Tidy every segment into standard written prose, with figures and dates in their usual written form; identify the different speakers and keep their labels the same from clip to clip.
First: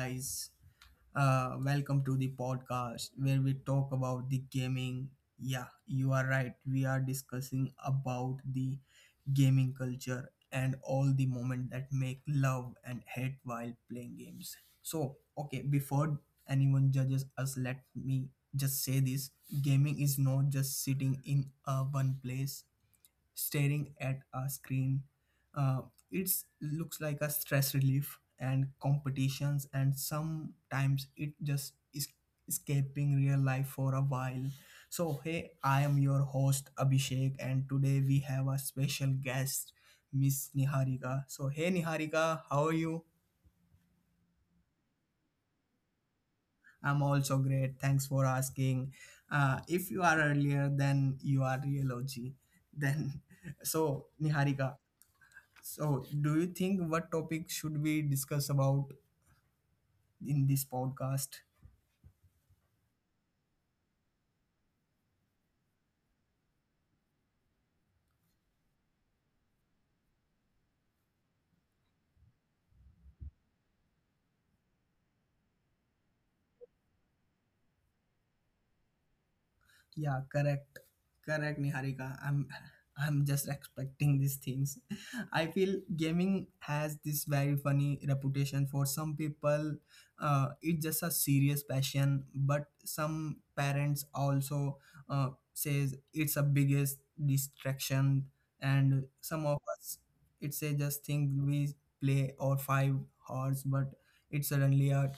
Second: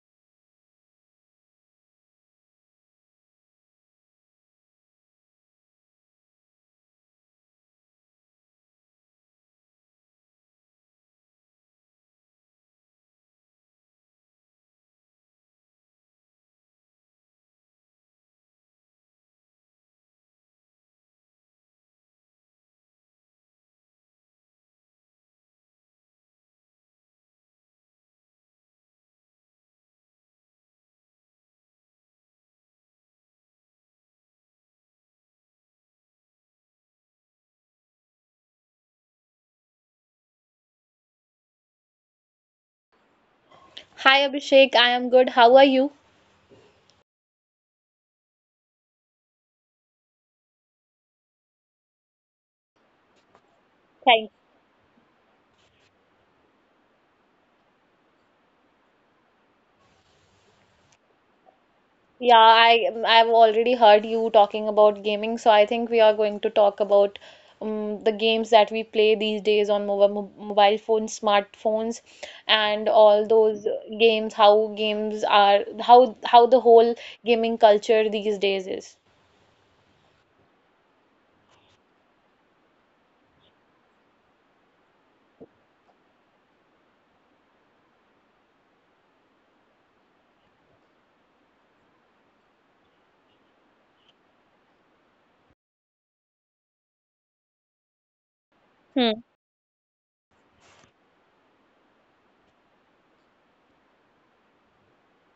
Speaker 1: guys? Welcome to the podcast where we talk about the gaming. Yeah, you are right. We are discussing about the gaming culture and all the moments that make love and hate while playing games. So, okay, Before anyone judges us, let me just say this: gaming is not just sitting in one place staring at a screen. Uh, it looks like a stress relief and competitions, and sometimes it just is escaping real life for a while. So, hey, I am your host Abhishek, and today we have a special guest, Miss Niharika. So, hey, Niharika, how are you?
Speaker 2: Hi Abhishek, I am good. How are you?
Speaker 1: I'm also great. Thanks for asking. If you are earlier, then you are real OG. Then,
Speaker 2: Thanks.
Speaker 1: so Niharika, so, do you think what topic should we discuss about in this podcast?
Speaker 2: Yeah, I've already heard you talking about gaming, so I think we are going to talk about the games that we play these days on mobile phones, smartphones, and all those games, how games are, how the whole gaming culture these days is.
Speaker 1: Yeah, correct. Correct, Niharika. I'm just expecting these things. I feel gaming has this very funny reputation for some people. It's just a serious passion, but some parents also says it's a biggest distraction,
Speaker 2: Hmm.
Speaker 1: and some of us it's a just thing we play or 5 hours, but it's suddenly a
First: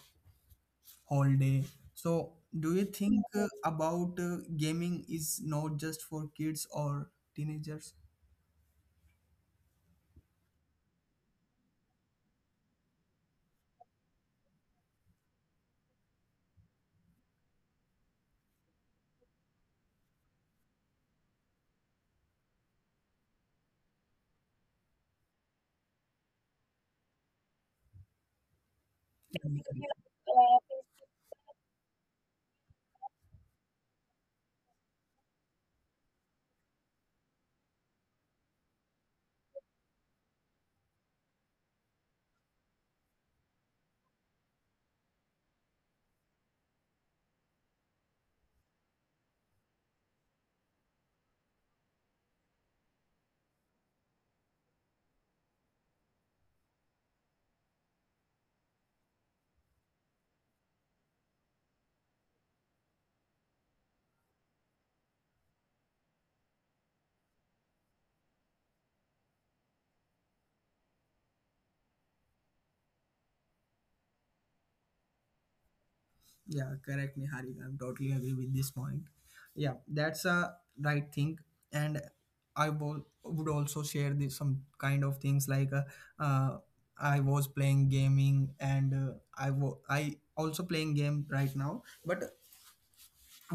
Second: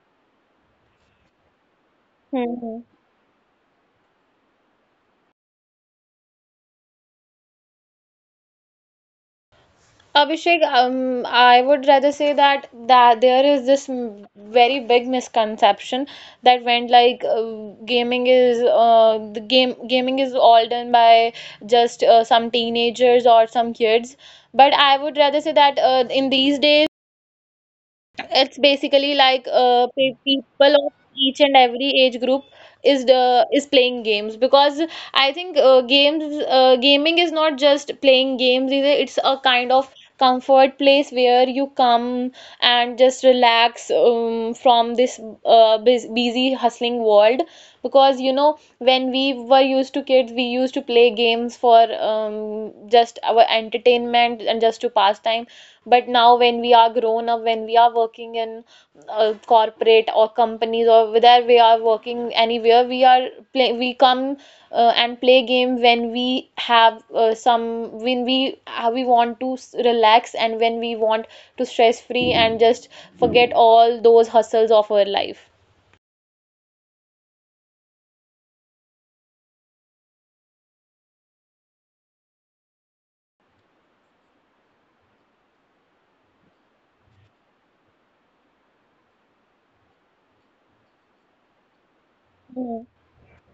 Speaker 1: all day. So,
Speaker 2: Hmm.
Speaker 1: do
Speaker 2: Hmm.
Speaker 1: you think about gaming is not just for kids or teenagers?
Speaker 2: Abhishek, I would rather say that there is this very big misconception that went like gaming is the game gaming is all done by just some teenagers or some kids. But I would rather say that in these days it's basically like people of each and every age group is playing games because I think games gaming is not just playing games either. It's a kind of comfort place where you come and just relax, from this busy hustling world, because you know when we were used to kids we used to play games for, just our entertainment and just to pass time. But now, when we are grown up, when we are working in, corporate or companies, or whether we are working anywhere, we come, and play game when we have, some when we want to relax, and when we want to stress free and just forget all those hustles of our life.
Speaker 1: Yeah, correct, Niharika. I'm totally agree with this point. Yeah, that's a right thing, and would also share this, some kind of things like uh, I was playing gaming, and uh, I also playing game right now. But
Speaker 2: Hmm.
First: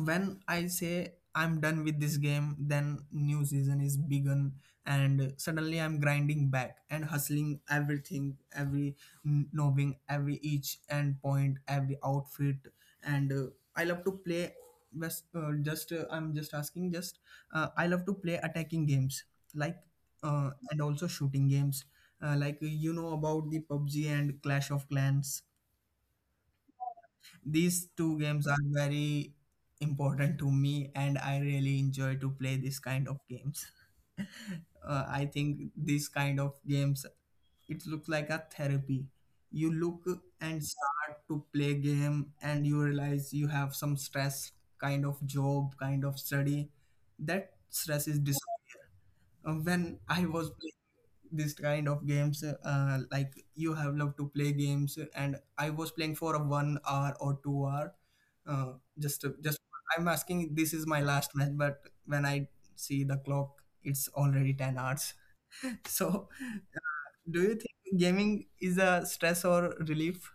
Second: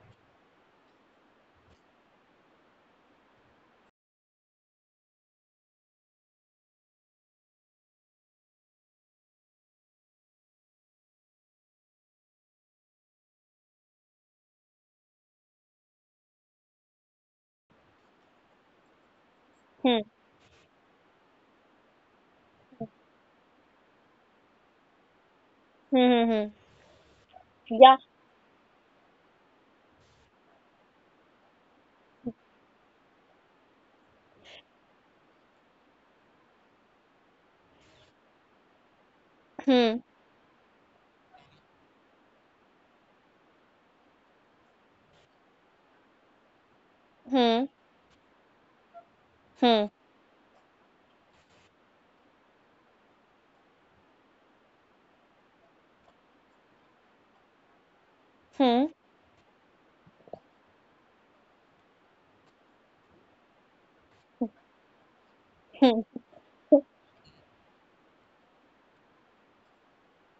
Speaker 1: when I say I'm done with this game, then new season is begun, and suddenly I'm grinding back and hustling everything, every knobbing, every each and point, every outfit, and I love to play. Just I'm just asking. Just I love to play attacking games like
Speaker 2: Hmm.
Speaker 1: and also shooting games like you know about the PUBG and Clash of Clans.
Speaker 2: Hmm. Hmm. Hmm.
Speaker 1: These
Speaker 2: Yeah.
Speaker 1: two games are very important to me, and I really enjoy to play this kind of games. I think these kind of games, it looks like a therapy. You
Speaker 2: Hmm.
Speaker 1: look and start to play game and you realize you have some stress, kind of job, kind of study, that
Speaker 2: Hmm.
Speaker 1: stress is
Speaker 2: Hmm.
Speaker 1: when I was playing this kind of games, like you have loved to play games and I was playing for a 1 hour or 2 hour. Uh,
Speaker 2: Hmm.
Speaker 1: just I'm asking, this is my last match, but when I see the clock it's already 10 hours.
Speaker 2: Hmm.
Speaker 1: So do you think gaming is a stress or relief?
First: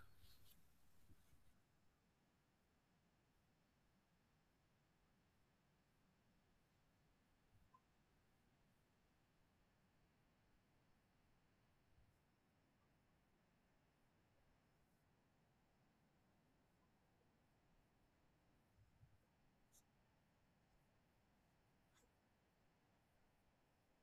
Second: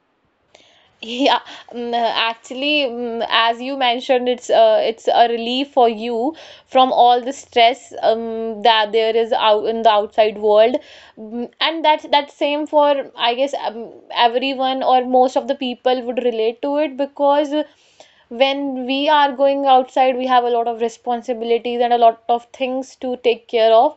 Speaker 2: Yeah, actually, as you mentioned, it's a relief for you from all the stress, that there is out in the outside world. And that's same for, I guess, everyone or most of the people would relate to it, because when we are going outside, we have a lot of responsibilities and a lot of things to take care of.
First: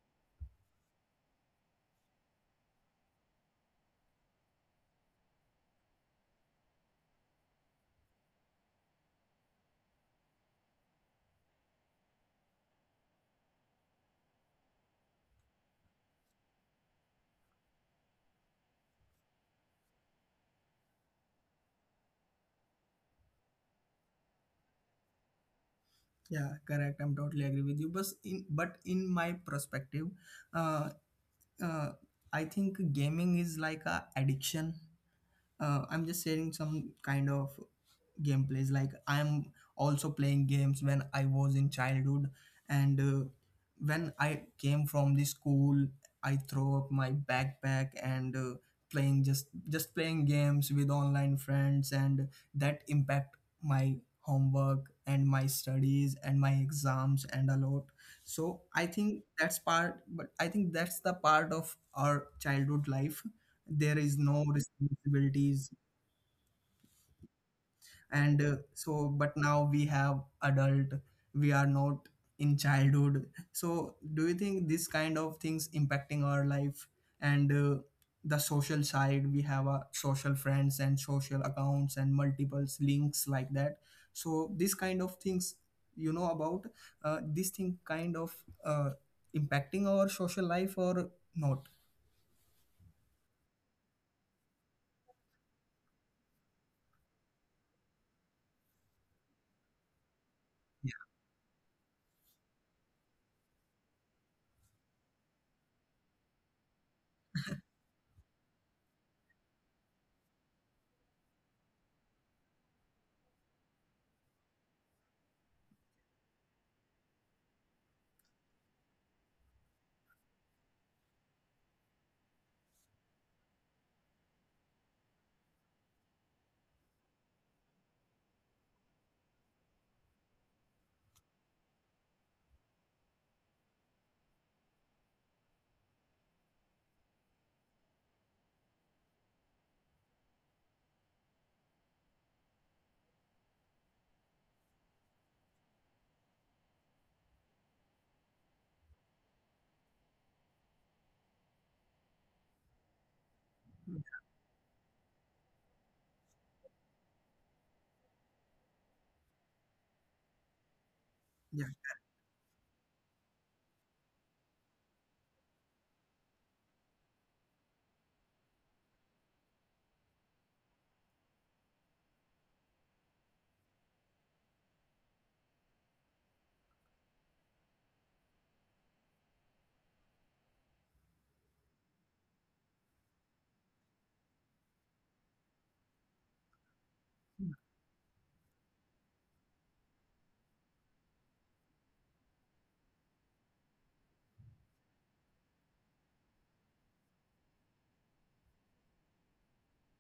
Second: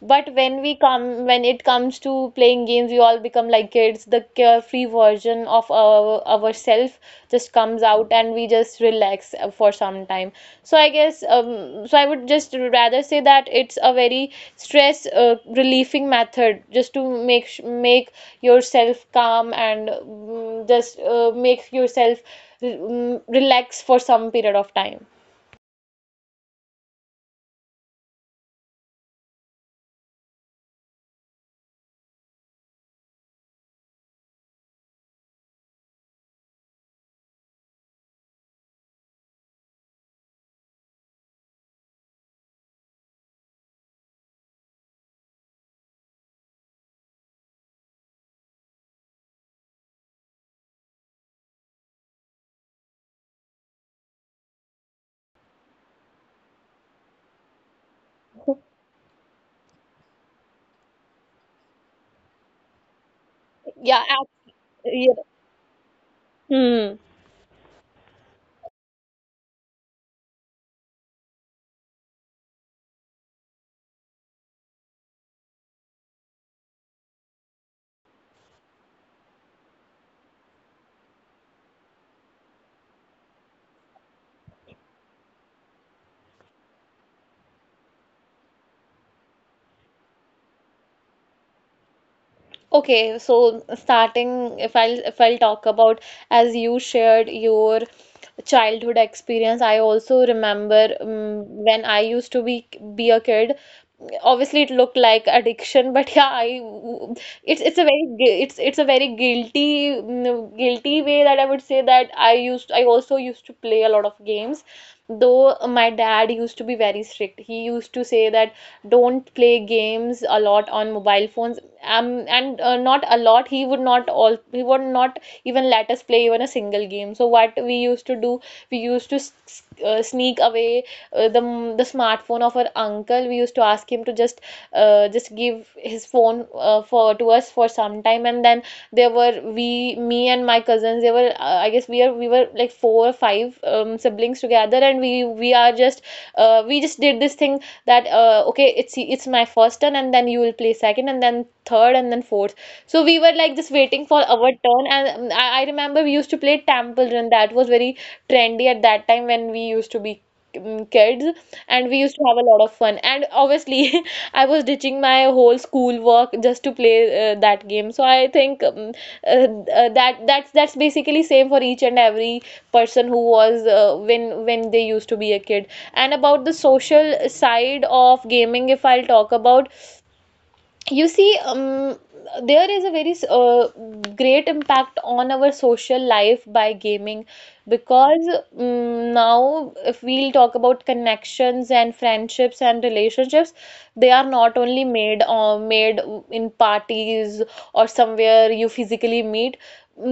Speaker 2: But when it comes to playing games, we all become like kids. The carefree version of ourself just comes out, and we just relax for some time. So I guess, so I would just rather say that it's a very stress relieving method, just to make make yourself calm, and, just make yourself, relax for some period of time.
Speaker 1: Yeah, correct, I'm totally agree with you, but in my perspective, uh, uh, I think gaming is like a addiction. I'm just sharing some kind of gameplays. Like, I'm also playing games when I was in childhood, and when I came from the school, I throw up my backpack and playing just playing games with online friends, and that impact my homework and my studies and my exams and a lot. So I think that's part, but I think that's the part of our childhood life. There
Speaker 2: Yeah.
Speaker 1: is no
Speaker 2: Yeah.
Speaker 1: responsibilities,
Speaker 2: Hmm.
Speaker 1: and so but now we have adult, we are not in childhood. So do you think this kind of things impacting our life, and the social side, we have a social friends and social accounts and multiples links like that. So this kind of things, you know about, this thing kind of uh, impacting our social life or not?
Speaker 2: Okay, so starting, if I'll talk about, as you shared your childhood experience, I also remember, when I used to be a kid. Obviously, it looked like addiction, but yeah, it's a very guilty, guilty way that I would say that I also used to play a lot of games. Though my dad used to be very strict. He used to say that don't play games a lot on mobile phones, and, not a lot. He would not even let us play even a single game. So what we used to do, we used to sneak away uh, the the smartphone of our uncle. We used to ask him to just, just give his phone, for to us for some time, and then there were, we me and my cousins. There were, I guess we are we were like four or five, siblings together, and we just did this thing that, okay, it's my first turn, and then you will play second and then third and then fourth. So we were like just waiting for our turn, and, I remember we used to play Temple Run. That was very trendy at that time when we used to be, kids,
Speaker 1: Yeah,
Speaker 2: and we used to have a lot of fun, and obviously I was ditching my whole school work just to play that game. So I think, that's basically same for each and every person who was, when they used to be a kid. And about the social side of gaming, if I'll talk about, you see, there is a very great impact on our social life by gaming, because, now, if we'll talk about connections and friendships and relationships, they are not only made, made in parties or somewhere you physically meet.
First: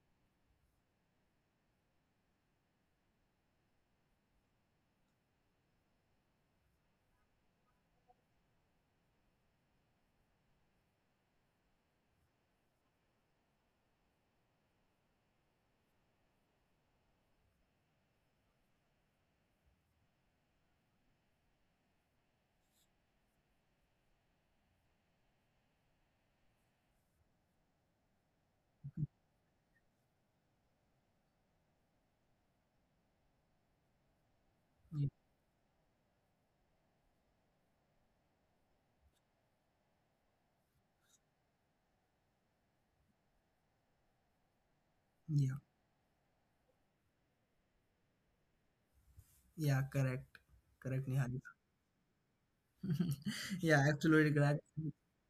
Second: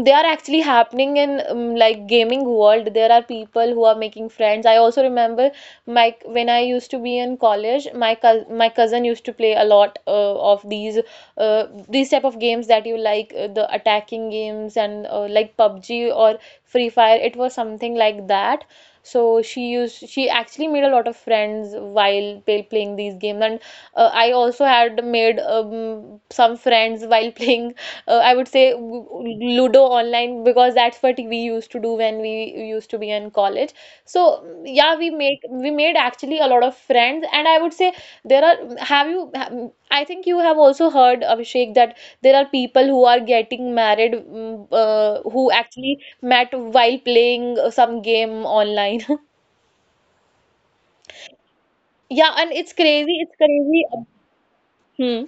Speaker 2: They are actually happening in, like, gaming world. There are people who are making friends. I also remember, my when I used to be in college, my cousin used to play a lot, of these, type of games that you like, the attacking games, and, like PUBG or Free Fire. It was something like that. So she actually made a lot of friends while playing these games, and, I also had made, some friends while playing. I would say Ludo online, because that's what we used to do when we used to be in college. So, yeah,
Speaker 1: yeah,
Speaker 2: we made actually a lot of friends, and I would say there are. Have you? I think you have also heard, Abhishek, that there are people who are getting married, who
Speaker 1: yeah,
Speaker 2: actually met while playing some game online.
Speaker 1: yeah, correct. Correct, Nihal.
Speaker 2: Yeah, and it's crazy. It's
Speaker 1: Yeah,
Speaker 2: crazy.
Speaker 1: absolutely correct.
Speaker 2: Hmm.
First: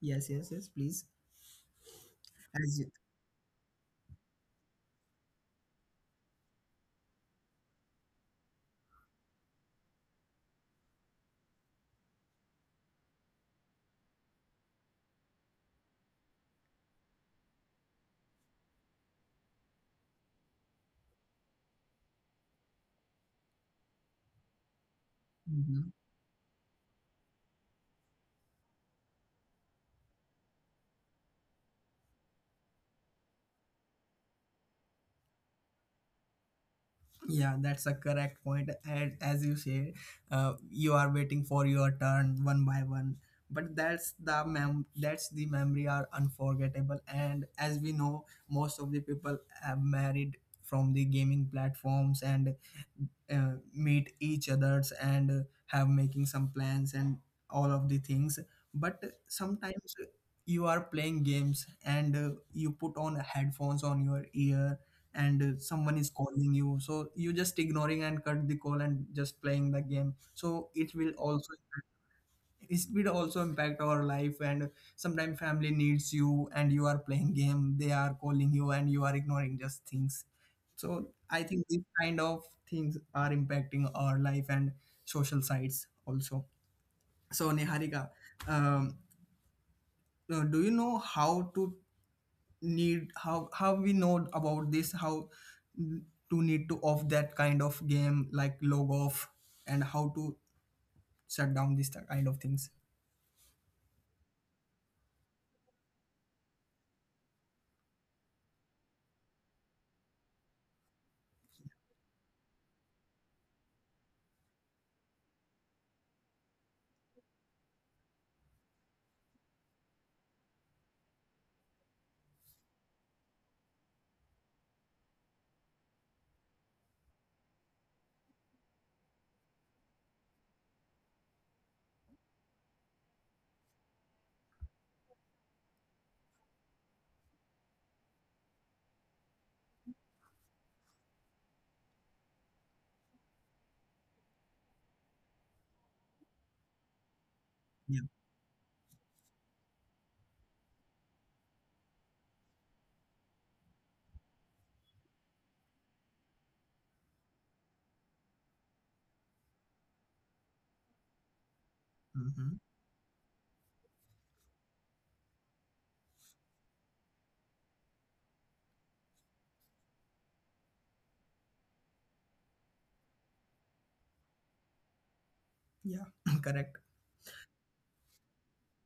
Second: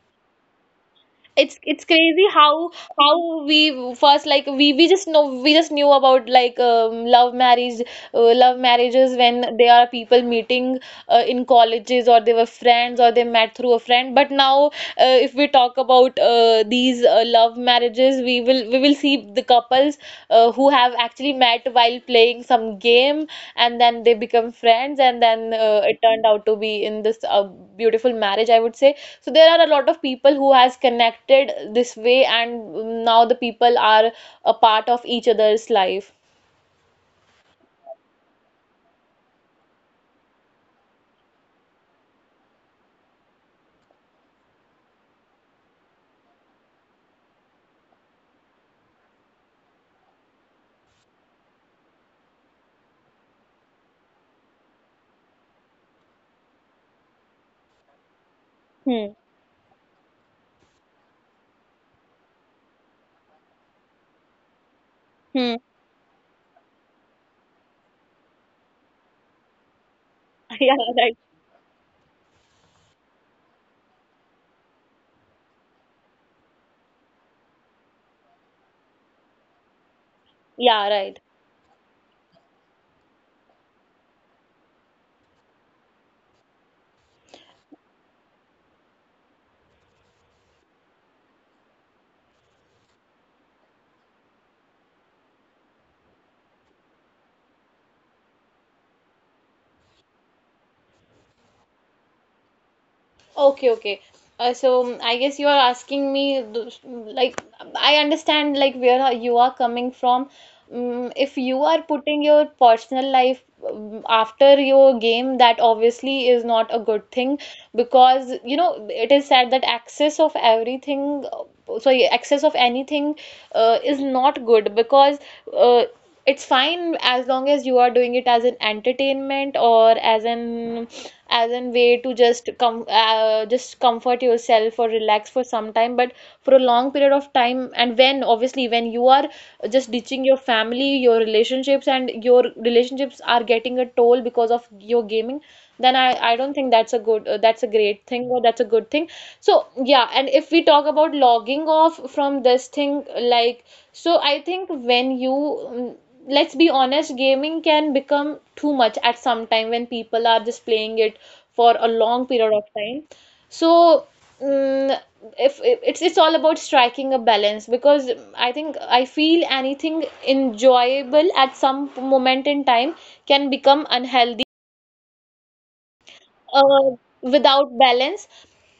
Speaker 1: Yes, yes, yes, please.
Speaker 2: It's crazy how
Speaker 1: As you,
Speaker 2: we first like we just knew about, like, love marriage, love marriages when they are people meeting, in colleges, or they were friends, or they met through a friend, but now, if we talk about these love marriages, we will see the couples, who have actually met while playing some game, and then they become friends, and then,
Speaker 1: mhm.
Speaker 2: it turned out to be in this, beautiful marriage, I would say. So there are a lot of people who has connected this way, and, now the people are a part of each other's life.
Speaker 1: Yeah, that's a correct point. And as you say, you are waiting for your turn one by one. But that's the mem that's the memory are unforgettable. And as we know, most of the people have married from the gaming platforms and meet each others and have making some plans and all of the things. But
Speaker 2: Hmm.
Speaker 1: sometimes you are playing games and you put on headphones on your ear, and
Speaker 2: Hmm.
Speaker 1: someone is calling you, so you just ignoring and cut the call and just playing the game. So
Speaker 2: Yeah,
Speaker 1: it will
Speaker 2: right.
Speaker 1: also it will also impact our life, and sometimes family needs you and you are playing game, they are calling you and you are ignoring just things.
Speaker 2: Yeah,
Speaker 1: So
Speaker 2: right.
Speaker 1: I think these kind of things are impacting our life and social sites also. So, Niharika, um, do you know how to need how we know about this, how to need to off that kind of game, like log off, and how to shut down this kind of things?
Speaker 2: Okay, okay. So I guess you are asking me, like, I understand, like, where you are coming from. If you are putting your personal life, after your game, that obviously is not a good thing, because, it is said that access of everything, sorry, access of anything, is not good, because, uh, it's fine as long as you are doing it as an entertainment or as an way to just come just comfort yourself or relax for some time. But for a long period of time, and when, obviously, when you are just ditching your family, your relationships, and your relationships are getting a toll because of your gaming, then I don't think that's a good that's a
Speaker 1: Yeah.
Speaker 2: great thing, or that's a good thing. So yeah, and if we talk about logging off from this thing, like, so I think, let's be honest, gaming can become too much at some time when people are just playing it for a long period
Speaker 1: Hmm.
Speaker 2: of time. So, mm, if, it's all about striking a balance, because I feel anything enjoyable at some moment in time can become unhealthy,
Speaker 1: Yeah. Correct.
Speaker 2: uh, without balance.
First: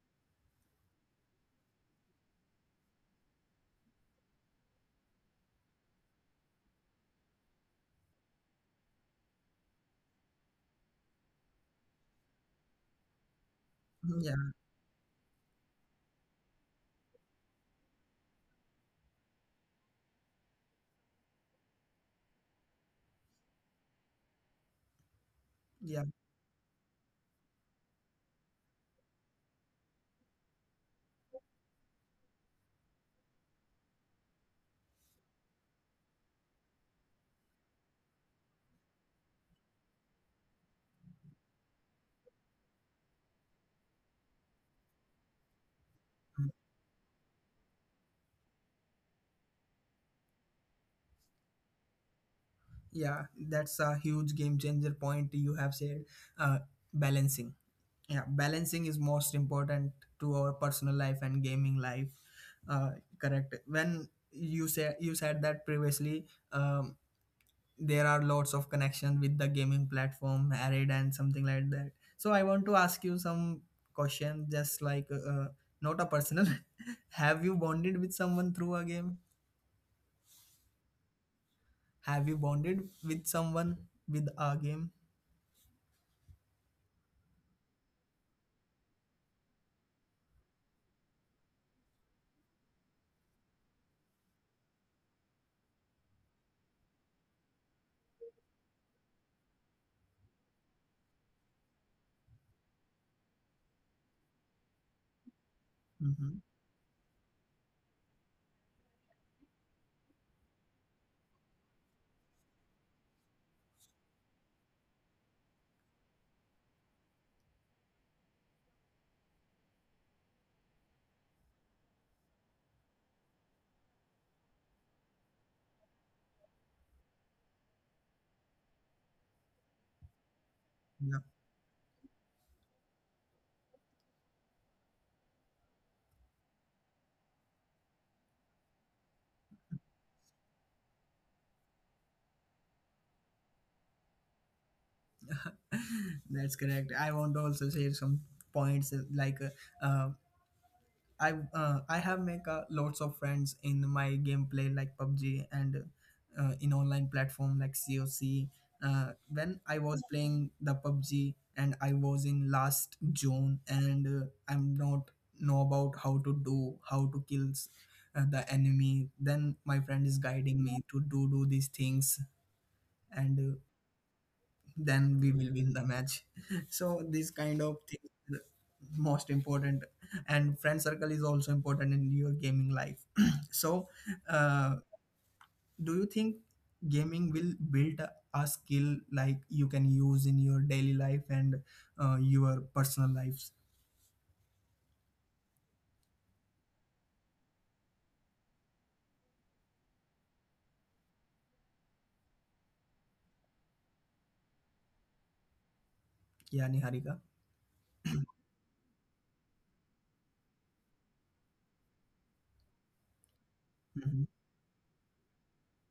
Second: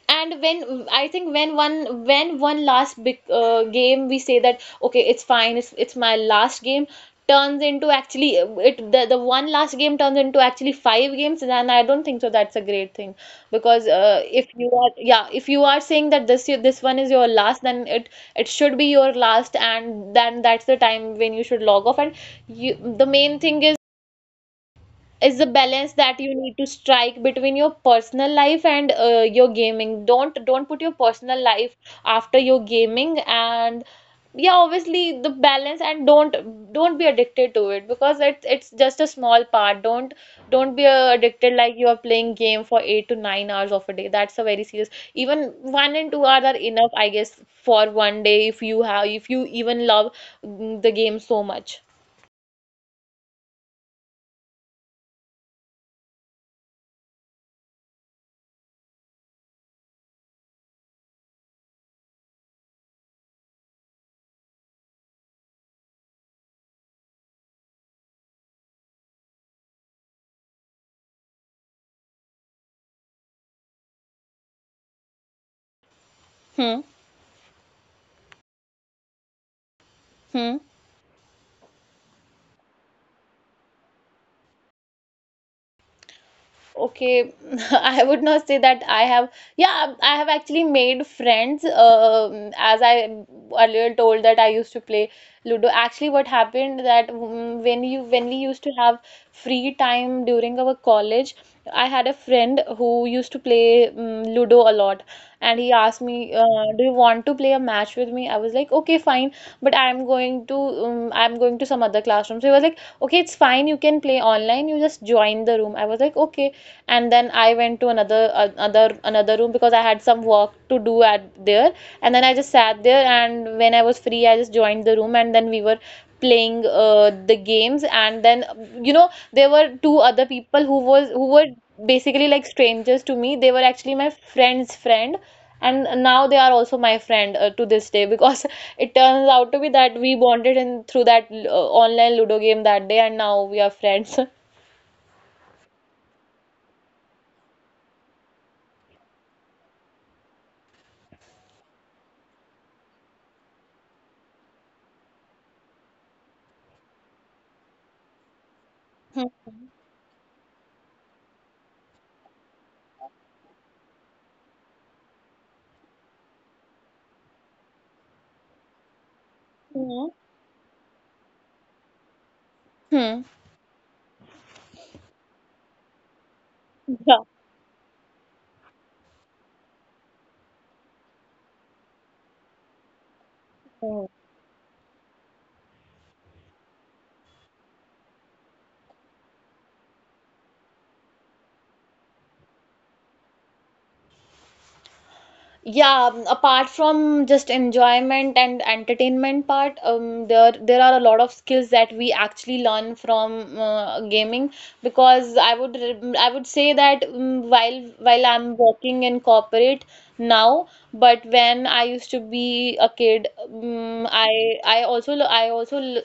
Speaker 2: And when I think when one last big, game, we say that, okay, it's fine, it's my last game, turns into actually, the one last game turns into actually five games, then I don't think so that's a great thing, because,
Speaker 1: Mhm, yeah.
Speaker 2: if you are yeah if you are saying that this this one is your last, then it should be your last, and then that's the time when you should log off. And you the main thing is the balance
Speaker 1: Yeah.
Speaker 2: that you need to strike between your personal life and, your gaming. Don't put your personal life after your gaming. And yeah, obviously, the balance, and don't be addicted to it, because it's just a small part. Don't be, addicted, like you are playing game for 8 to 9 hours of a day. That's a very serious. Even 1 and 2 hours
Speaker 1: Mhm.
Speaker 2: are enough, I guess, for one day, if you have if you even love, the game so much.
Speaker 1: Yeah, that's a huge game changer point you have said. uh, Balancing, yeah, balancing is most important to our personal life and gaming life. uh, Correct, when you say, you said that previously, um, there are lots of connection with the gaming platform Arid and something like that. So I want to ask you some question, just like not a personal.
Speaker 2: Hmm.
Speaker 1: Have you bonded with someone through a game?
Speaker 2: Hmm.
Speaker 1: Have you bonded with someone with a game?
Speaker 2: Okay, I would not say that I have. Yeah, I have actually made friends. As I earlier told that I used to play Ludo. Actually, what happened that, when we used to have free time during our college, I had a friend who used to play Ludo a lot, and he asked me,
Speaker 1: Hmm.
Speaker 2: "Do you want to play a match with me?" I was like, "Okay, fine," but I'm going to, some other classroom. So he was like, "Okay, it's fine. You can play online. You just join the room." I was like, "Okay." And then I went to another another room because I had some work to do at there. And then I just sat there, and when I was free I just joined the room, and then we were playing the games. And then you know there were two other people who was who
Speaker 1: Yeah,
Speaker 2: were basically like strangers to me. They were actually my friend's friend, and now they are also my friend to this day because it turns out to be that we bonded in through that online ludo game that day, and now we are friends
Speaker 1: that's correct. I want to also share some points uh, I have make lots of friends in my gameplay like PUBG and in online platform like COC. When I was playing the PUBG and I was in last June and I'm not know about how to kills the enemy. Then my
Speaker 2: hmm
Speaker 1: friend is guiding me to do these things,
Speaker 2: Hmm.
Speaker 1: and then we will win the match. So
Speaker 2: Yeah.
Speaker 1: this kind of thing are most important, and friend circle is also important in your gaming life. So
Speaker 2: Oh.
Speaker 1: uh, do you think gaming will build a skill like you can use in your daily life and your personal lives?
Speaker 2: Yeah, apart from just enjoyment and entertainment part, there are a lot of skills that we actually learn from gaming, because I would I would say
Speaker 1: Yeah,
Speaker 2: that
Speaker 1: Niharika.
Speaker 2: while I'm working in corporate now, but when I used to be a kid, I also l-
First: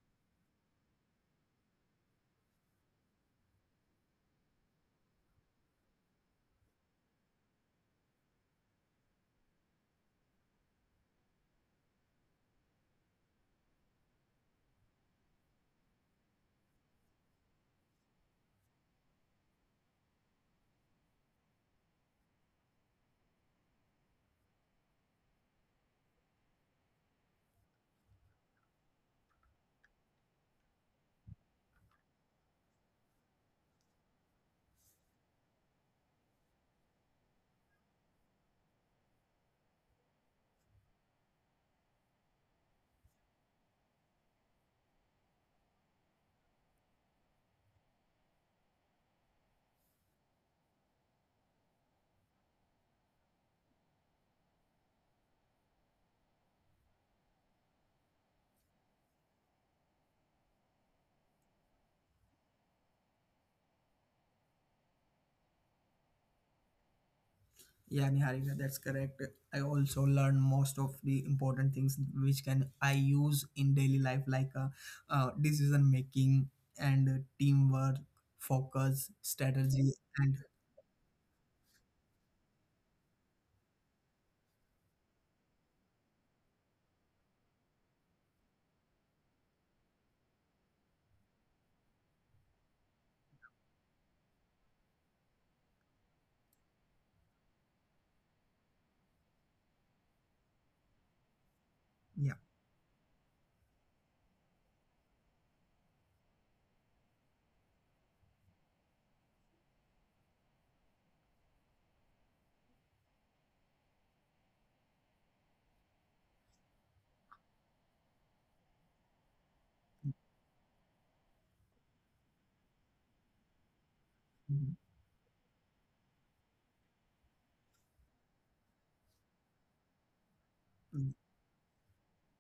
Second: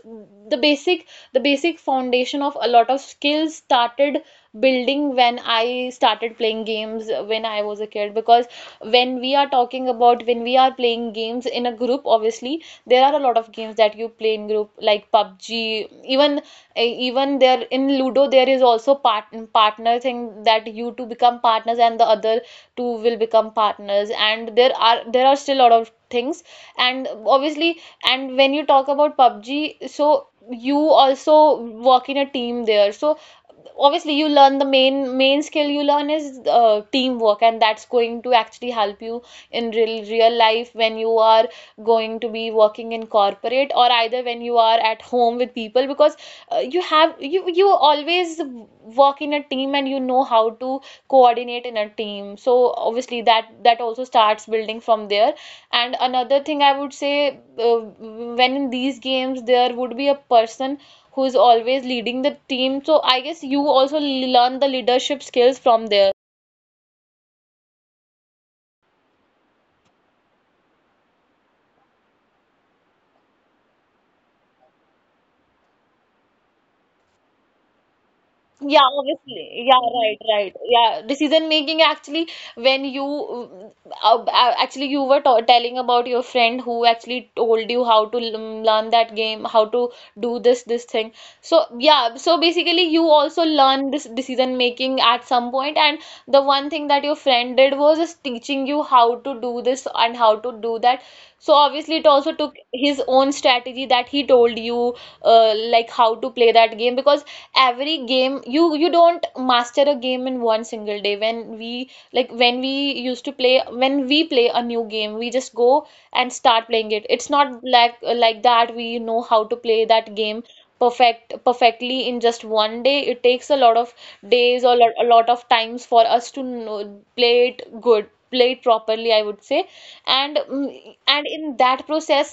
Speaker 2: the basic foundation of a lot of skills started building when I started playing games when I was a kid. Because when we are talking about, when we are playing games in a group, obviously there are a lot of games that you play in group like PUBG. Even even there in Ludo there is also partner thing, that you two become partners and the other two will become partners, and there are still a lot of things. And obviously, and when you talk about PUBG, so you also work in a team there. So obviously you learn the main skill you learn is teamwork, and that's going to actually help you in real life when you are going to be working in corporate, or either when you are at home with people. Because you have you always work in a team, and you know how to coordinate in a team. So obviously that also starts building from there. And another thing I would say, when in these games there would be a person who's always leading the team. So I guess you also learn the leadership skills from there.
Speaker 1: Yeah, Niharika, that's correct. I also learn most of the important things which can I use in daily life, like decision making and teamwork,
Speaker 2: Yeah,
Speaker 1: focus,
Speaker 2: obviously.
Speaker 1: strategy,
Speaker 2: Yeah, right,
Speaker 1: and
Speaker 2: right. Yeah, decision making actually when you actually you were t telling about your friend who actually told you how to learn that game, how to do this thing. So yeah, so basically you also learn this decision making at some point. And the one thing that your friend did was just teaching you how to do this and how to do that. So obviously it
Speaker 1: yeah,
Speaker 2: also took his own strategy that he told you like how to play that game. Because every game, you don't master a game in one single day. When we like, when we used to play, when we play a new game we just go and start playing it. It's not like that we know how to play that game perfectly in just one day. It takes a lot of days
Speaker 1: mhm.
Speaker 2: or a lot of times for us to know, play it good, play it properly, I would say. And
Speaker 1: Mhm.
Speaker 2: and in that process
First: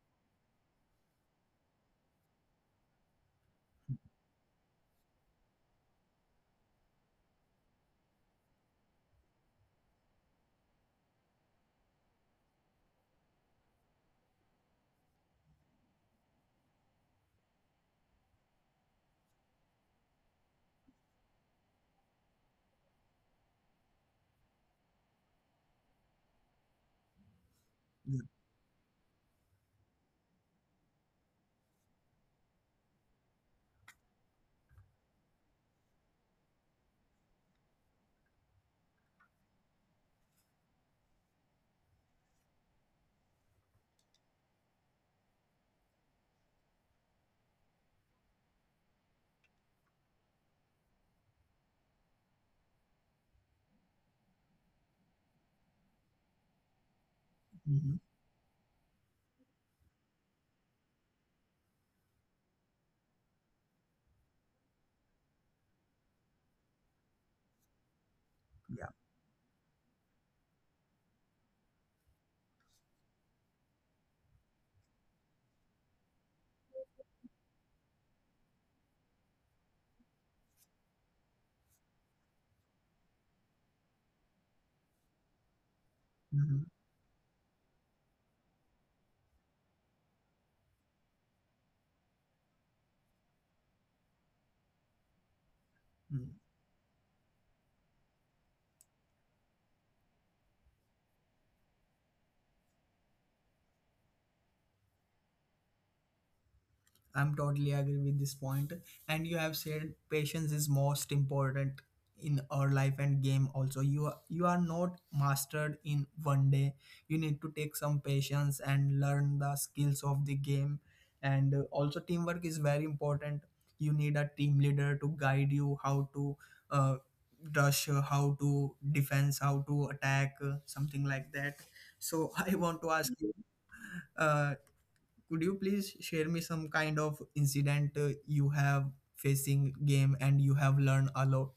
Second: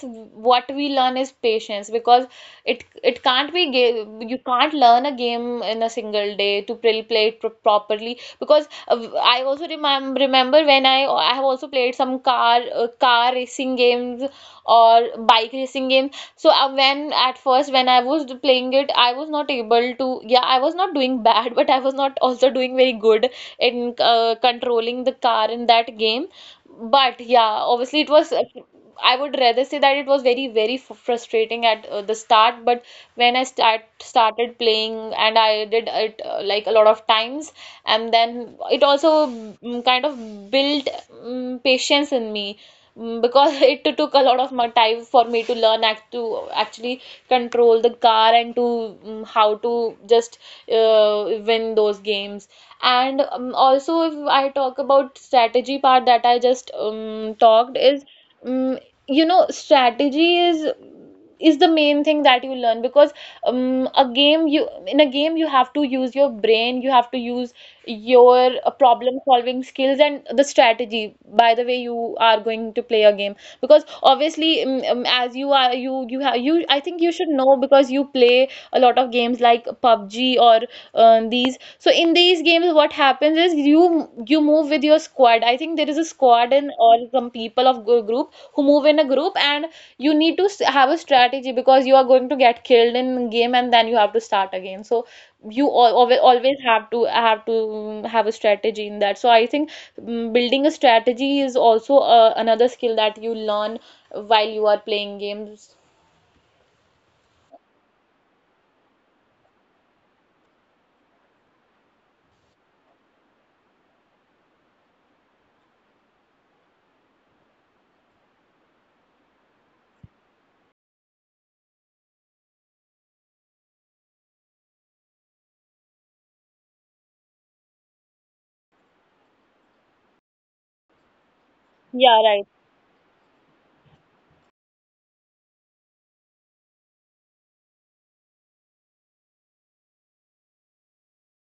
Speaker 2: what we learn is patience, because it can't be game you can't learn a game in a single day to play it properly. Because I also remember when I have also played some car racing games or bike racing games. So when at first when I was playing it, I was not able to. Yeah, I was not doing bad, but I was not also doing very good in controlling the car in that game. But yeah, obviously it
Speaker 1: Yeah.
Speaker 2: was, I would rather say that it was very, very f frustrating at the start. But when I started playing and I did it like a lot of times, and then it also kind of built patience in me, because it took a lot of my time for me to learn actually control the car, and to mm how to just uh, win those games. And also, if I talk about strategy part that I just talked
Speaker 1: Mhm.
Speaker 2: is, mm, you know, strategy is the main thing that you learn. Because a game, you, in a game you have to use your brain, you have to use your
Speaker 1: Yeah.
Speaker 2: problem solving skills and the strategy by the way you are going to play a game. Because obviously as you are you you have you I think you should know, because you play a lot of games like PUBG or these. So in these games what happens is, you move with your squad. I think there is a squad
Speaker 1: Mhm.
Speaker 2: in, or some people of group who move in a group, and you need to have a strategy. Because you are going to get killed in game, and then you have to start again. So you
Speaker 1: Mhm.
Speaker 2: always have to have a strategy in that. So I think, mm, building a strategy is also another skill that you learn while you are playing games.
Speaker 1: I'm totally agree with this point. And you have said patience is most important in our life and game also. You are not mastered in one day. You need to take some patience and learn the skills of the game. And also teamwork is very important. You need a team leader to guide you how to uh, rush, how to defense, how to attack, something like that.
Speaker 2: Yeah,
Speaker 1: So
Speaker 2: right.
Speaker 1: I want to ask you, uh, could you please share me some kind of incident you have facing game and you have learned a lot,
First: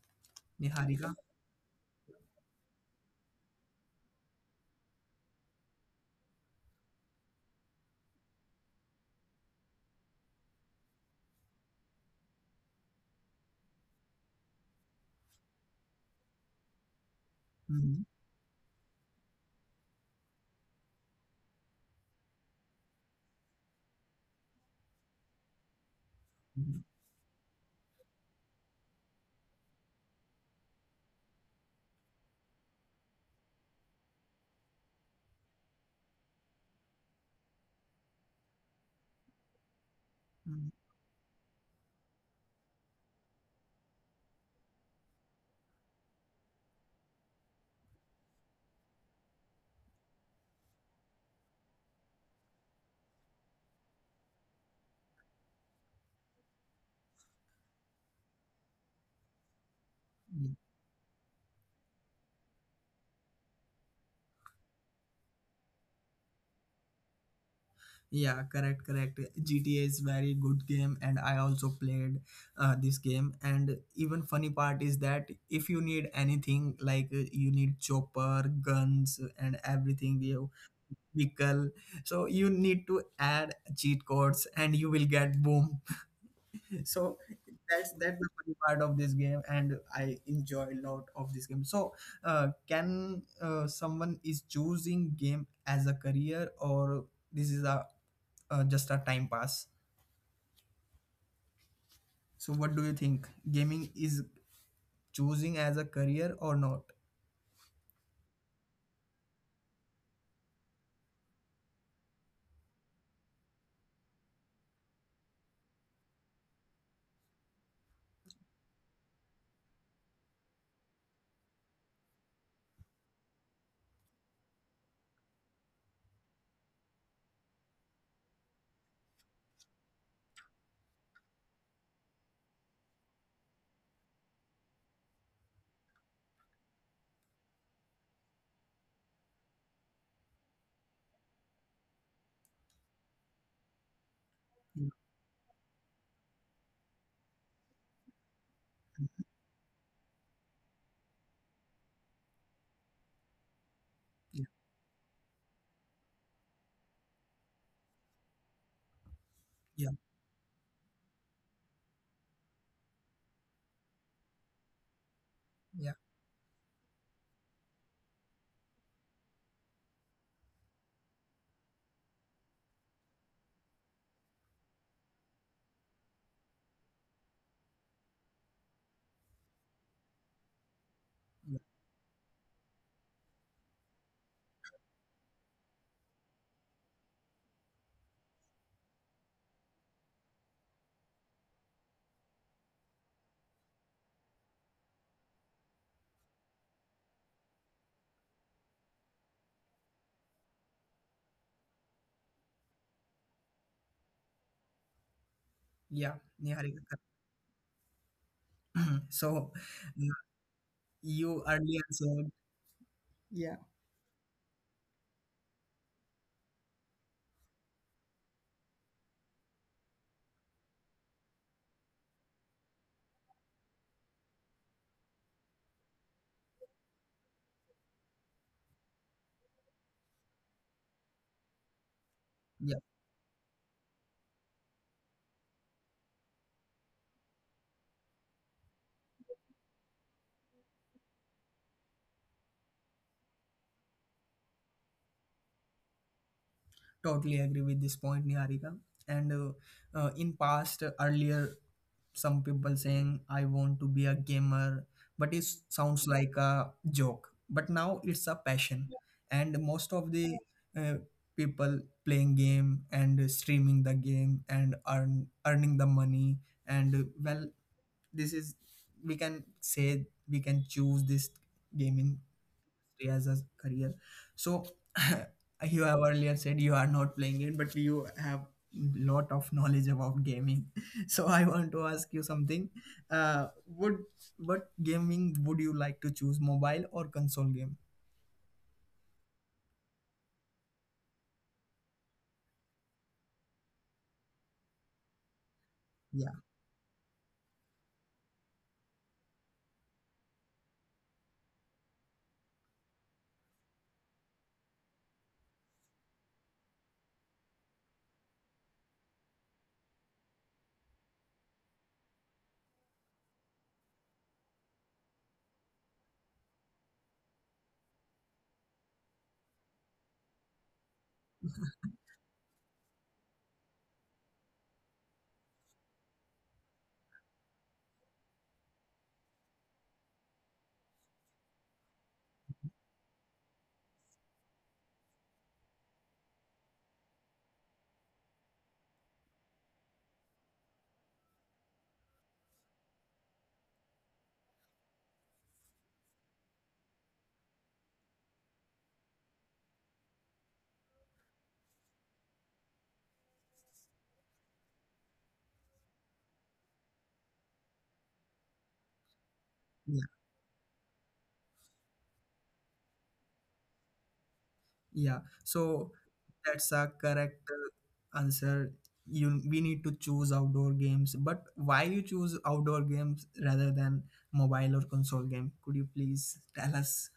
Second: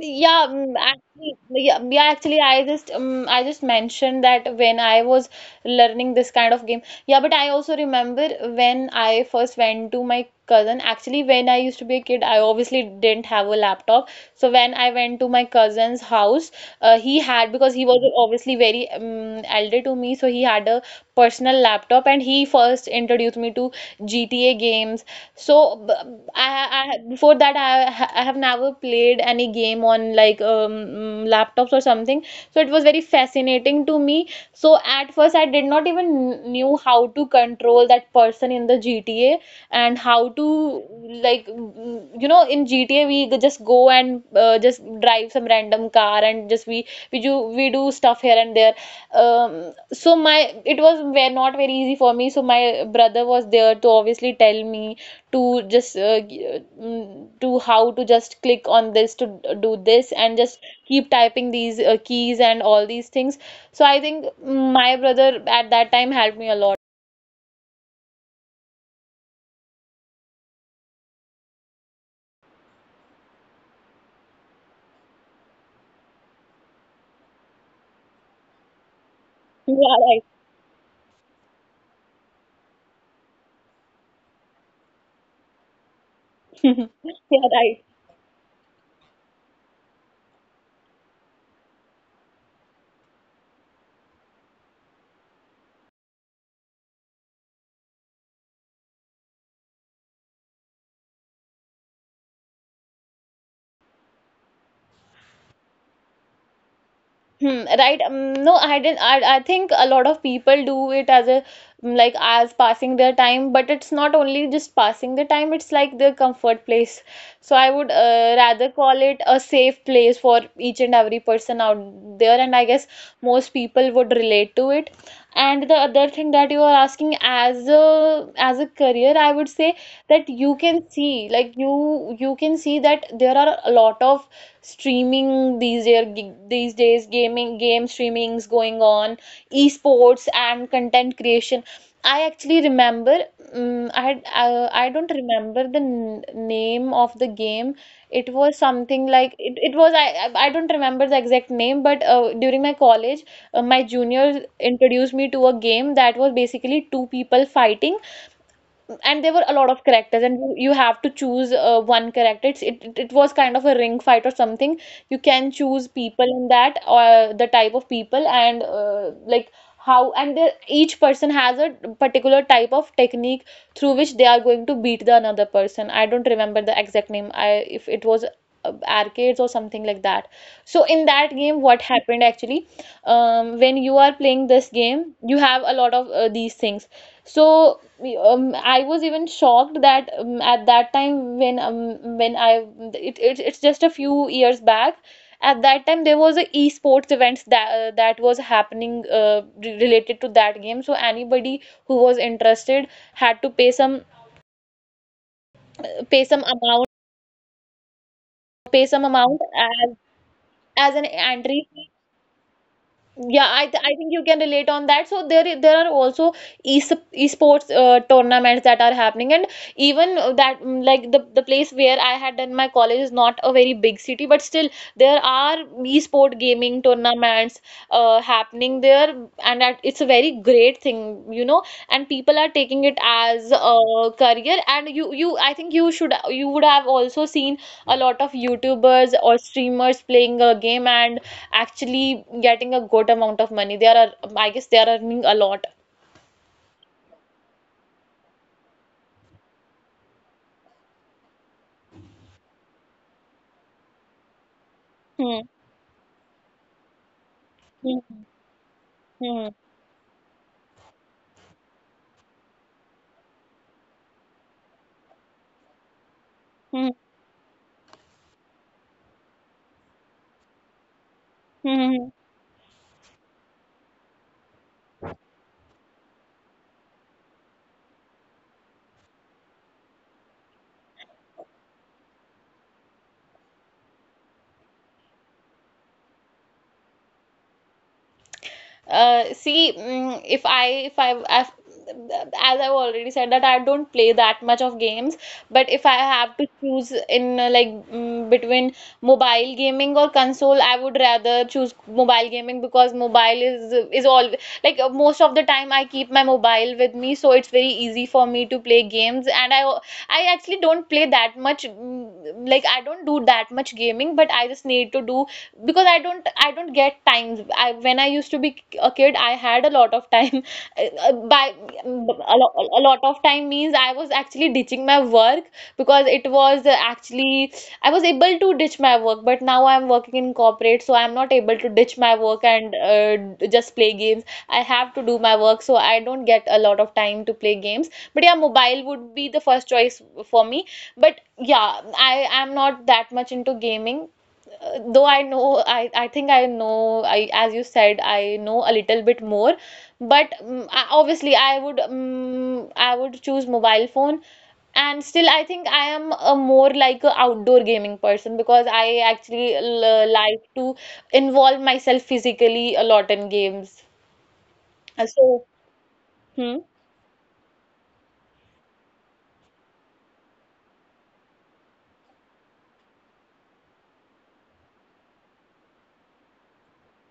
Speaker 2: Yeah,
Speaker 1: Niharika.
Speaker 2: actually, yeah, yeah, actually, I just mentioned that when I was learning this kind of game. Yeah, but I also remember when I first went to my cousin. Actually, when I used to be a kid, I obviously didn't have a laptop. So when I went to my cousin's house, he had, because he was
Speaker 1: Mhm,
Speaker 2: obviously very elder to me, so he had a personal laptop, and he first introduced me to GTA games. So b-
Speaker 1: mhm,
Speaker 2: I before that I have never played any game on like laptops or something. So it was very fascinating to me. So at first I did not even knew how to control that person in the GTA, and how to
Speaker 1: mhm,
Speaker 2: like mm, you know, in GTA we just go and just drive some random car, and just we do stuff here and there. Um, so my, it was not very easy for me, so my brother was there to obviously tell me to just to how to just click on this to do this, and
Speaker 1: mhm.
Speaker 2: just keep typing these keys and all these things. So I think my brother at that time helped me a lot.
Speaker 1: Yeah, correct, correct. GTA is very good game, and I also played this game, and even funny part is that if you need anything like you need chopper guns and
Speaker 2: Yeah,
Speaker 1: everything,
Speaker 2: right.
Speaker 1: you vehicle, so you need to add cheat codes and you will get boom. So
Speaker 2: Yeah,
Speaker 1: that's
Speaker 2: right.
Speaker 1: the funny part of this game, and I enjoy a lot of this game. So can someone is choosing game as a career, or this is a just a time pass? So what do you think gaming is, choosing as a career or not?
Speaker 2: Hmm, right. No, I didn't. I think a lot of people do it as a like as passing their time, but it's not only just passing the time, it's like the comfort place. So I would rather call it a safe place for each and every person out there, and I guess most people would relate to it. And the other thing that you are asking as a career, I would say that you can see, like you can see that there are a lot of streaming these year these days, gaming, game streamings going on, esports and content creation. I actually remember I had
Speaker 1: Yeah,
Speaker 2: I don't remember the name of the game. It was something like it was I don't remember the exact name, but during my college, my junior
Speaker 1: yeah,
Speaker 2: introduced me to a game that was basically two people fighting, and there were a lot
Speaker 1: yeah,
Speaker 2: of characters, and you have to choose one character. It's, it it was kind of a ring fight or something. You can
Speaker 1: yeah,
Speaker 2: choose people in that, or the type of people, and like how. And there, each person has a particular type of technique through which they are going to beat the another person. I don't remember the exact name, I if it was arcades or something like that. So in that
Speaker 1: yeah.
Speaker 2: game what happened actually, when you are playing this game you have a lot of these things. So I was even shocked that at that time when I it, it it's just a few years back. At that time there was a esports events that that was happening related to that game. So anybody who was interested had to
Speaker 1: Yeah,
Speaker 2: pay some amount
Speaker 1: Niharika.
Speaker 2: pay some amount
Speaker 1: So
Speaker 2: as an
Speaker 1: you
Speaker 2: entry.
Speaker 1: earlier said,
Speaker 2: Yeah,
Speaker 1: yeah,
Speaker 2: I, th I think you can relate on that. So there are also es esports tournaments that are happening, and even, like the place where I had done my college is not a very big city, but still there are esport gaming tournaments happening there, and that it's a very great thing, you know. And people are
Speaker 1: yeah.
Speaker 2: taking it as a career, and you I think you should you would have also seen a lot of YouTubers or streamers playing a game and actually getting a good amount of money. They are, I guess, they are earning a lot.
Speaker 1: Totally agree with this point, Niharika. And in past, earlier, some people saying I want to be a gamer, but
Speaker 2: Hmm.
Speaker 1: it sounds like a joke, but
Speaker 2: Hmm.
Speaker 1: now it's a passion,
Speaker 2: Hmm.
Speaker 1: and most of the uh, people playing game and streaming the game and earning the money, and
Speaker 2: Hmm.
Speaker 1: well, this is, we can say, we can choose this gaming
Speaker 2: Hmm.
Speaker 1: as a career. So you have earlier said you are not playing it, but you have lot of knowledge about gaming. So I want to ask you something. Would what gaming would you like to choose, mobile or console game?
Speaker 2: See, if I I've, as I've already said that I don't play that much of games, but if I
Speaker 1: Yeah,
Speaker 2: have to choose in, like, between mobile gaming or console, I would rather choose mobile gaming because mobile is all, like, most of the time I keep my mobile with me, so it's very easy for me to play games. And I actually don't play that much, like I don't do that much gaming, but I just need to do because I don't get times I when I used to be a kid, I had a lot of time. By a lot of time means I was actually ditching my work, because it was, actually, I was able to ditch my work. But now I'm working in corporate, so I'm not able to ditch my work and just play games. I have to do my work, so I don't get a lot of time to play games. But yeah, mobile would be the first choice for me. But yeah, I am not that much into gaming. Though I think I know, I as you said, I know a little bit more, but obviously I would choose mobile phone. And still I think I am a more like a outdoor gaming person because I actually
Speaker 1: yeah,
Speaker 2: l like to involve myself physically a lot in games.
Speaker 1: yeah.
Speaker 2: So,
Speaker 1: So
Speaker 2: hmm.
Speaker 1: that's a correct answer. You, we need to choose outdoor games, but why you choose outdoor games rather than mobile or console game? Could you please tell us?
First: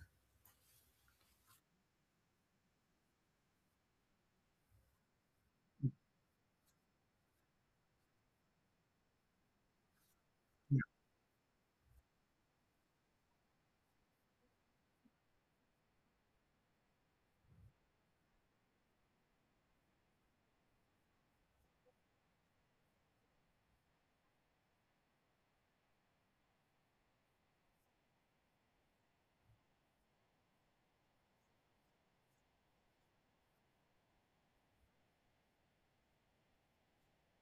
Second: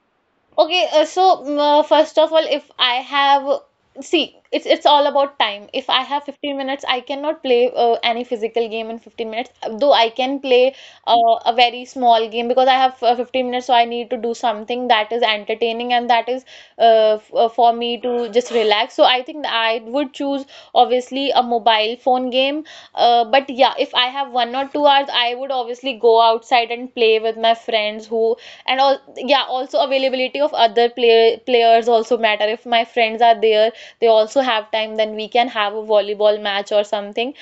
Speaker 2: Okay, so, first of all, if I have see, it's all about time. If I have 15 minutes, I cannot play any physical game in 15 minutes. Though I can play
Speaker 1: Yeah,
Speaker 2: a very small game because I have 15 minutes, so I need to do something that is entertaining and that is for me to just relax. So I think I would choose obviously a mobile phone game. But yeah, if I have 1 or 2 hours, I would obviously go outside and play with my friends, who and all. Yeah, also availability of other players also matter. If my friends are there, they also have time, then we can have a volleyball match or something.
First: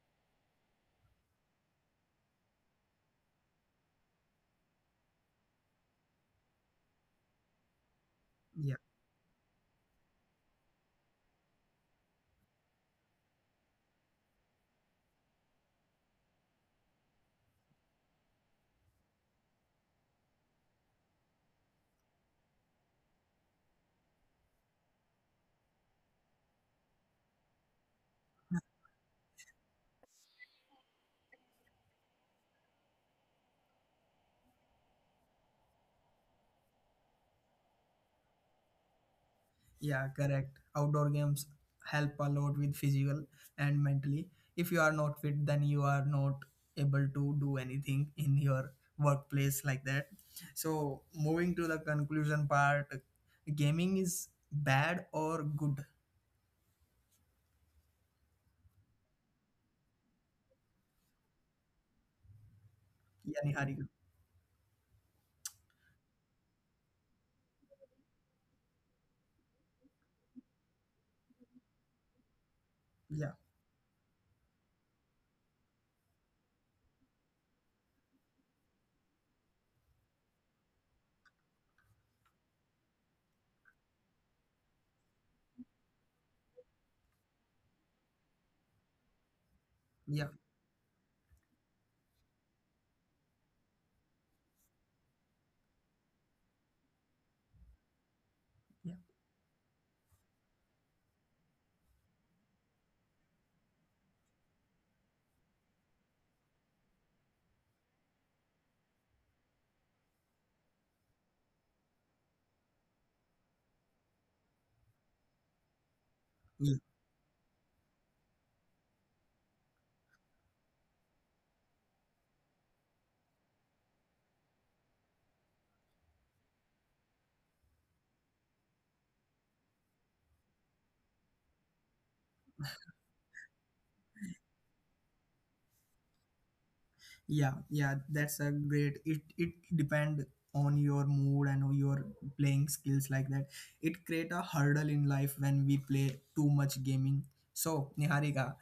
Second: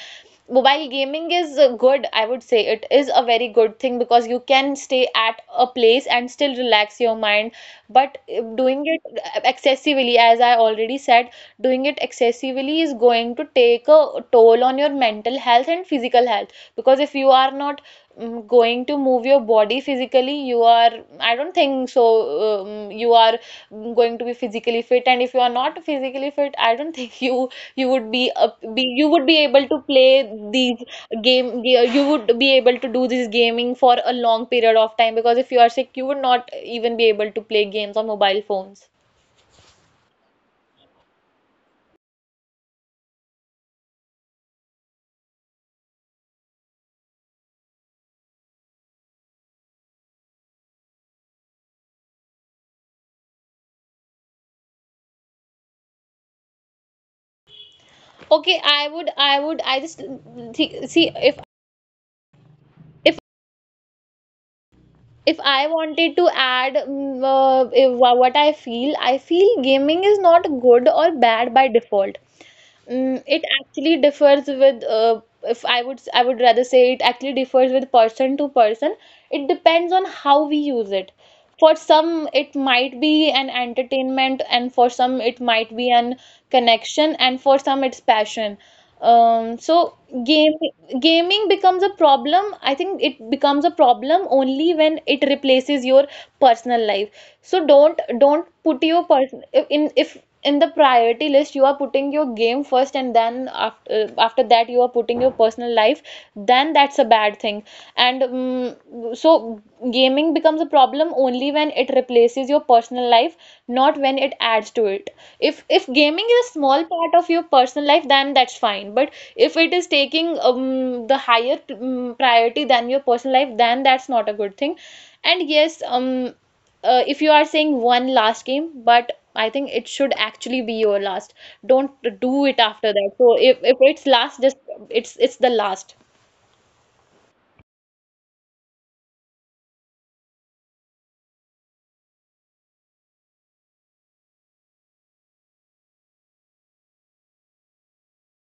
Speaker 2: Mobile gaming is good, I would say. It is a very good thing because you can stay at a place and still relax your mind. But,
Speaker 1: yeah.
Speaker 2: doing it excessively as I already said, doing it excessively is going to take a toll on your mental health and physical health. Because if you are not going to move your body physically, you are I don't think so you are going to be physically fit. And if you are not physically fit, I don't think you would be up be you would be able to play these game. Yeah, you would be able to do this gaming for a long period of time because if you are sick, you would not even be able to play games on mobile phones.
Speaker 1: Yeah, correct. Outdoor games help a lot with physical and mentally. If you are not fit, then you are not able to do anything in your workplace like that. So, moving to the conclusion part, gaming is bad or good?
Speaker 2: Okay, I would I would I just thi- see, if
Speaker 1: Yeah, Niharika.
Speaker 2: if I wanted to add, I feel gaming is not good or bad by default.
Speaker 1: Yeah,
Speaker 2: It actually differs with if I would I would rather say it actually differs with person to person. It depends on how we use it. For some, it might be an entertainment, and for some, it might be an connection, and for some, it's passion. Um, so
Speaker 1: yeah,
Speaker 2: game gaming becomes a problem. I think it becomes a problem only when it replaces your personal life. So don't put
Speaker 1: yeah.
Speaker 2: your person in. If in the priority list you are putting your game first, and then after that you are putting your personal life, then that's a bad thing. And, so gaming becomes a problem only when it replaces your personal life, not when it adds to it. If gaming is a small part of your personal life, then that's fine. But if it is taking, the higher, priority than your personal life, then that's not a good thing. And yes, if you are saying one last game, but I think it should actually be your last. Don't do it after that. So if it's last, just it's the last.
Speaker 1: Yeah, yeah, that's a great. It depend on your mood and on your playing skills like that. It create a hurdle in life when we play too much gaming. So Niharika,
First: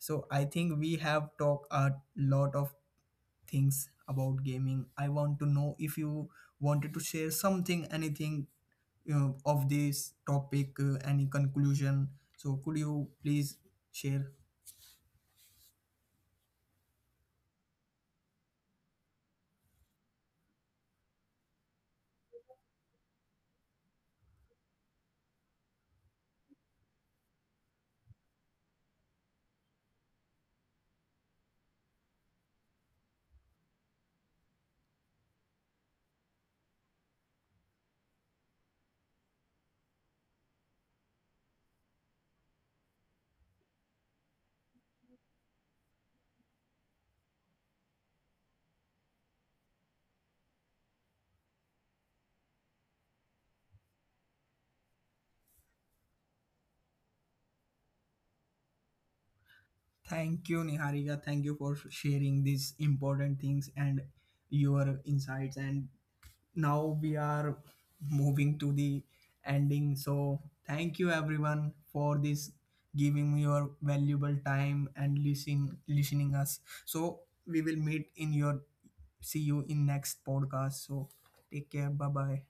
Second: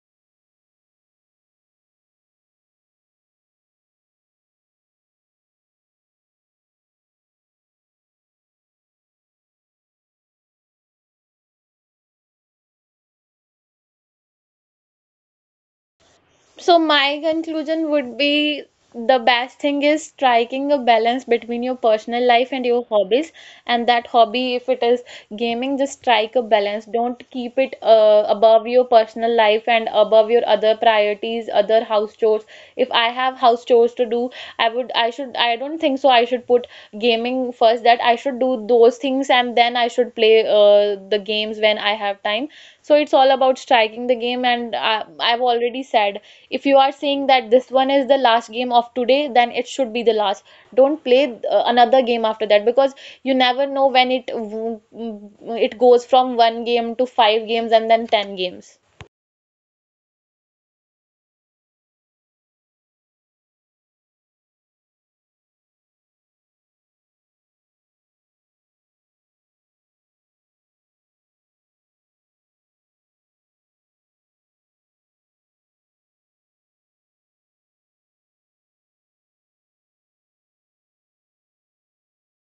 Speaker 1: so I think we have talked a lot of things about gaming. I want to know if you wanted to share something, anything you know, of this topic, any conclusion. So could you please share?
Speaker 2: So, my conclusion would be the best thing is striking a balance between your personal life and your hobbies. And that hobby, if it is gaming, just strike a balance. Don't keep it above your personal life and above your other priorities, other house chores. If I have house chores to do, I would, I should, I don't think so. I should put gaming first, that I should do those things, and then I should play the games when I have time. So it's all about striking the game. And I've already said, if you are saying that this one is the last game of today, then it should be the last. Don't play another game after that, because you never know when it goes from one game to five games and then 10 games.
Speaker 1: Thank you, Niharika. Thank you for sharing these important things and your insights. And now we are moving to the ending. So, thank you everyone for this giving your valuable time and listening us. So, we will meet in your see you in next podcast. So, take care. Bye bye.